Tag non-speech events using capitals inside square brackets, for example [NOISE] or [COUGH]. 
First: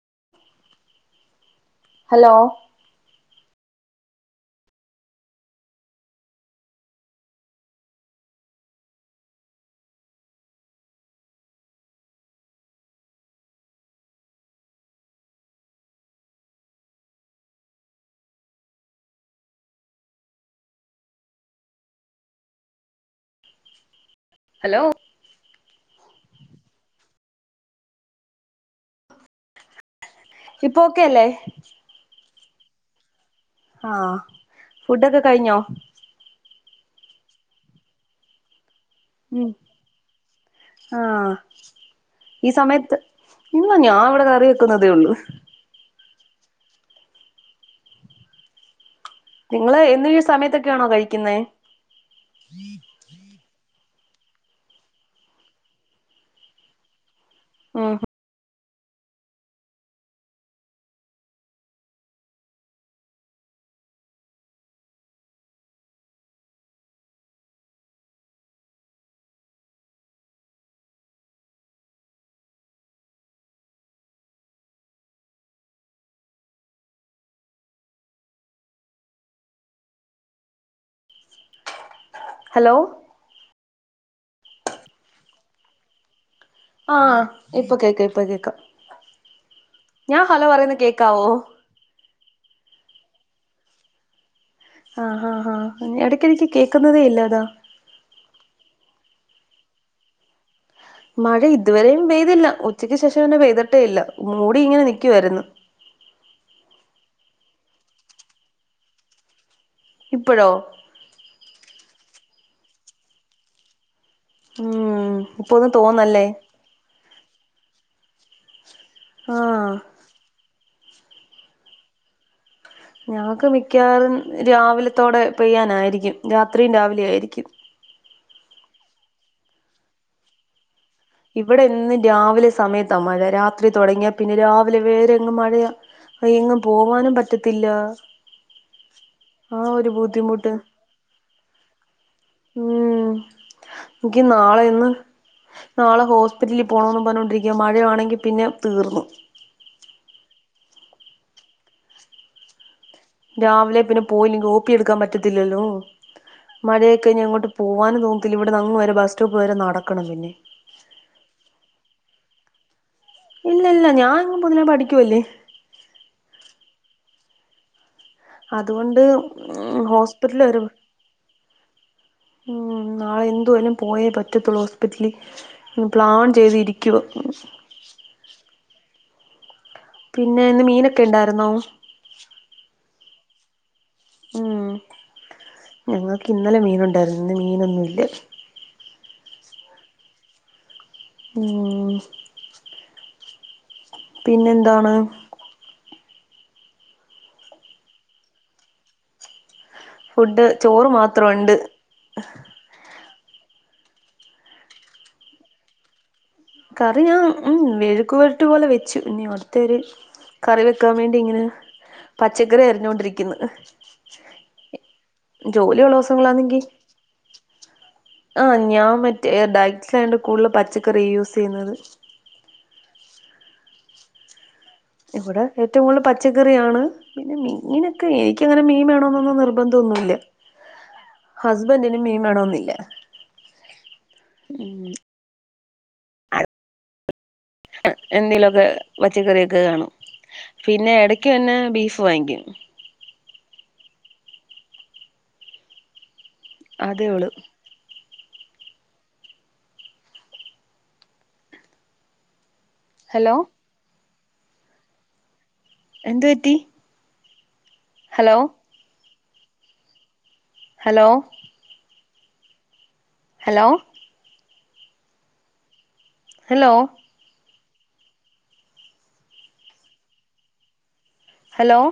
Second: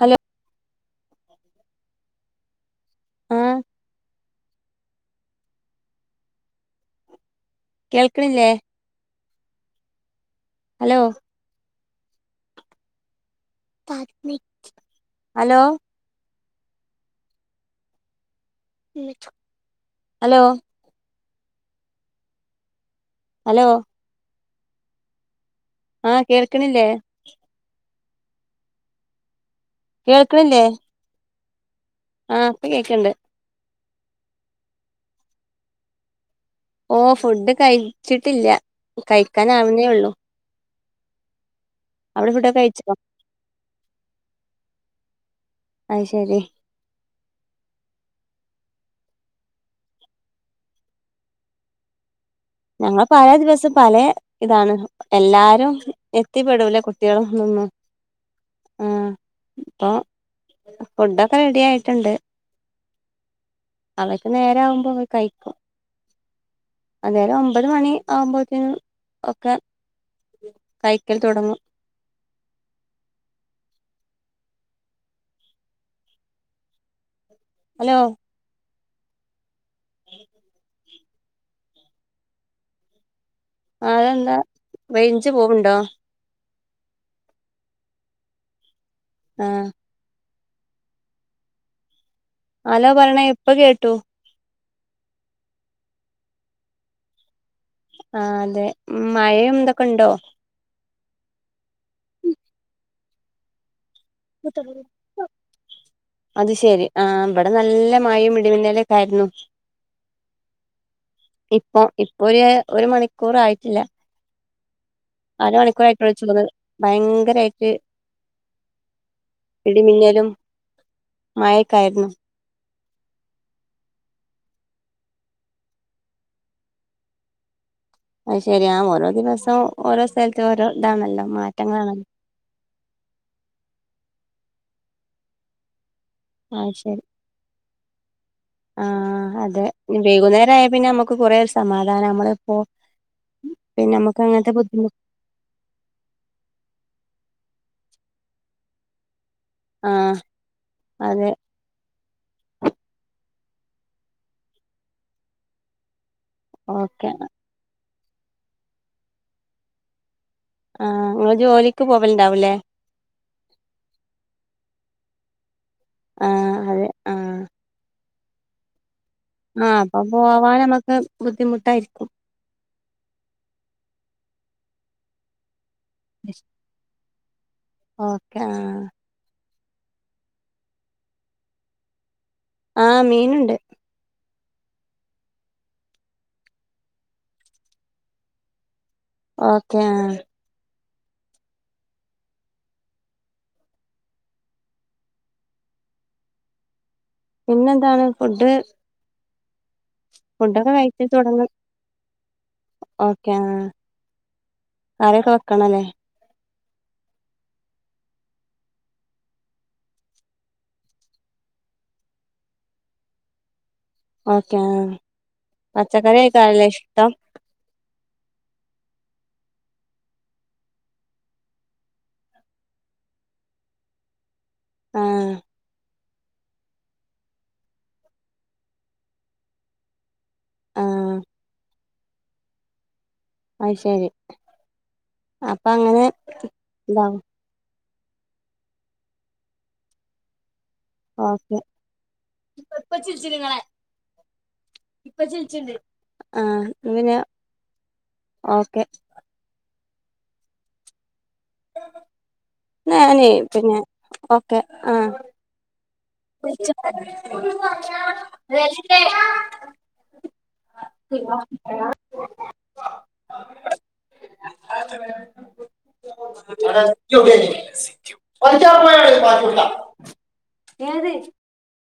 Hello hello ആഹ് കേൾക്ണില്ലേ hello hello hello hello hello ആഹ് കേൾക്ണില്ലേ കേൾക്ണില്ലേ ക്കെല്ലേ ആഹ് ഇപ്പൊ കേക്ണ്ട് ആഹ് ഫുഡൊക്കെ കഴിഞ്ഞോ ഓഹ് ഫുഡ് കഴിച്ചിട്ടില്ല കഴിക്കാന് ആവുന്നേ ഉള്ളൂ ആഹ് അവിടെ ഈ ഫുഡൊക്കെ കഴിച്ചോ സമയത്ത് ഇല്ല ഞാൻ ഇവിടെ കറി വെക്കുന്നതേ ഉള്ളൂ അയ്ശരി നിങ്ങള് എന്നും ഈ സമയത്തൊക്കെയാണോ കഴിക്കുന്നെ ഞങ്ങള് പലേ ദിവസം പലേ ഇതാണ് എല്ലാരും ഇതിപ്പെടൂല കുട്ട്യേളും തൊന്നും ആഹ് ആഹ് ഇപ്പം ഫുഡൊക്കെ റെഡി ആയിട്ടുണ്ട് അവയ്ക്ക് നേരം ആവുമ്പോ അവ കഴിക്കും അന്നേരം ഒമ്പത് മണി ആവുമ്പോതിന് ഒക്കെ കൈക്കൽ തുടങ്ങും ഹലോ ഉം ഹലോ ആഹ് അതെന്താ റേഞ്ച് പോവ്ണ്ടോ ആഹ് ഇപ്പൊ കേക്കാം ഇപ്പൊ കേക്കാം ആഹ് ഞാൻ ഹലോ പറയുന്നത് കേക്കാവോ ആലോ പറയ്ണ ഇപ്പ കേട്ടു ആഹ് ആഹ് ആഹ് ഇടക്കിടക്ക് കേക്കുന്നതേ ഇല്ല അതാ ആഹ് അതെ മഴ ന്തൊക്കെണ്ടോ മഴ ഇതുവരെയും പെയ്തില്ല ഉച്ചയ്ക്ക് ശേഷം പിന്നെ പെയ്തിട്ടേ ഇല്ല മൂടി ഇങ്ങനെ നിക്കുവായിരുന്നു അത് ശെരി ആഹ് ഇവിടെ നല്ല മഴയും ഇടിമന്നേലൊക്കെ ആയിരുന്നു ഇപ്പഴോ ഇപ്പൊ ഇപ്പൊ ഒരു ഒരു മണിക്കൂറ് ആയിട്ടില്ല ഉം ഇപ്പൊ ഒന്ന് അരമണിക്കൂറായിട്ട് തോന്നല്ലേ വിളിച്ചോന്ന് ഭയങ്കരായിട്ട് ആഹ് ഇടിമിന്നലും മയക്കായിരുന്നു ഞങ്ങക്ക് മിക്കവാറും രാവിലത്തോടെ പെയ്യാനായിരിക്കും രാത്രിയും രാവിലെയും ആയിരിക്കും അത് ശരി ആ ഓരോ ദിവസവും ഓരോ സ്ഥലത്തും ഓരോ ഇതാണല്ലോ ഇവിടെ എന്നും മാറ്റങ്ങളാണല്ലോ രാവിലെ സമയത്താ മഴ രാത്രി തുടങ്ങിയാ പിന്നെ രാവിലെ വേറെങ്ങ് മഴയാ ആഹ് എങ്ങും അത് ശരി പോവാനും പറ്റത്തില്ലാ ആഹ് അതെ ബുദ്ധിമുട്ട് വൈകുന്നേരം ആയ പിന്നെ നമ്മുക്ക് കൊറേ ഒരു സമാധാനാ നമ്മള് ഇപ്പോ ഉം പിന്നെ നമുക്ക് എനിക്ക് അങ്ങനത്തെ നാളെ ഒന്ന് ബുദ്ധിമു നാളെ ഹോസ്പിറ്റലിൽ പോണംന്ന് പറഞ്ഞോണ്ടിരിക്കാ മഴയാണെങ്കി പിന്നെ തീർന്നു ആഹ് അതെ രാവിലെ പിന്നെ പോയില്ലെങ്കി ഓപ്പി എടുക്കാൻ പറ്റത്തില്ലല്ലോ ഓക്കെ മഴയൊക്കെ അങ്ങോട്ട് പോവാനും തോന്നത്തില്ല ഇവിടെ നങ്ങ് വരെ ബസ് സ്റ്റോപ്പ് വരെ നടക്കണം പിന്നെ ആഹ് നിങ്ങള് ജോലിക്ക് പോവലുണ്ടാവുല്ലേ ഇല്ല ഇല്ല ഞാനിങ് പൊതിനേ പഠിക്കുവല്ലേ ആഹ് അതെ ആഹ് അതുകൊണ്ട് ആഹ് അപ്പൊ ഹോസ്പിറ്റല് വരെ പോവാന് നമ്മക്ക് ബുദ്ധിമുട്ടായിരിക്കും ഉം നാളെ എന്ത് വന്നാലും പോയേ പറ്റത്തുള്ളൂ ഹോസ്പിറ്റലി പ്ലാൺ ചെയ്തിരിക്കുവാ ഓക്കെ ആഹ് പിന്നെ ഇന്ന് മീനൊക്കെണ്ടായിരുന്നോ ആഹ് മീന്ണ്ട് ഉം ഞങ്ങക്ക് ഇന്നലെ മീനുണ്ടായിരുന്നു ഇന്ന് മീനൊന്നുമില്ല ഓക്കേ ആഹ് ഉം പിന്നെന്താണ് പിന്നെന്താണ് ഫുഡ് ഫുഡ് ഫുടൊക്കെ ചോറ് കഴിച് തൊടങ്ങും മാത്രമുണ്ട് ഓക്കെ ആഹ് ആരൊക്കെ വെക്കണല്ലേ കറി ഞാൻ ഉം മെഴുക് വരട്ട് പോലെ വെച്ചു ഇനി അട്ത്തര് കറി വെക്കാൻ വേണ്ടി ഇങ്ങനെ പച്ചക്കറി അരിഞ്ഞൊണ്ടിരിക്കുന്നു ഓക്കെ ആഹ് ജോലിയുള്ള പച്ചക്കറി ദിവസങ്ങളാണെങ്കി അയ്ക്കാരംല്ലേ ഇഷ്ടം ആഹ് ഞാൻ മറ്റേ ഡയറ്റായണ്ട് കൂടുതൽ പച്ചക്കറി യൂസ് ചെയ്യുന്നത് ആ ഇവിടെ ഏറ്റവും കൂടുതല് പച്ചക്കറിയാണ് പിന്നെ മീനൊക്കെ എനിക്കങ്ങനെ മീൻ വേണോന്നൊന്നും നിർബന്ദോന്നുല്ല്യ ആ ഹസ്ബന്റ്ന് മീൻ വേണോന്നില്ല അയ്ശരി ഉം അപ്പൊ അങ്ങനെ ഇതാവും എന്തേങ്കിലൊക്കെ പച്ചക്കറിയൊക്കെ കാണും പിന്നെ എടക്ക് പിന്നെ ബീഫ് വാങ്ങിക്കും ഇപ്പ ചിിച്ചു നിങ്ങളെ ഇപ്പ ചിിച്ചിട്ടണ്ട് അതേ ഉളു ഓക്കെ ഹലോ ഞാനേയ് പിന്നെ ഓക്കെ ആഹ് എന്തു പറ്റി. [UNINTELLIGIBLE] പർഞ്ഞാ. ഹലോ. ദശിത്തെ ആ. Hello [UNINTELLIGIBLE] hello. ആത്തവര. ഹലോ റ്റുയേ സിറ്റ്യു പൊതിച്ചോറ് പറ്റൂല. ഏത്. ഹലോ.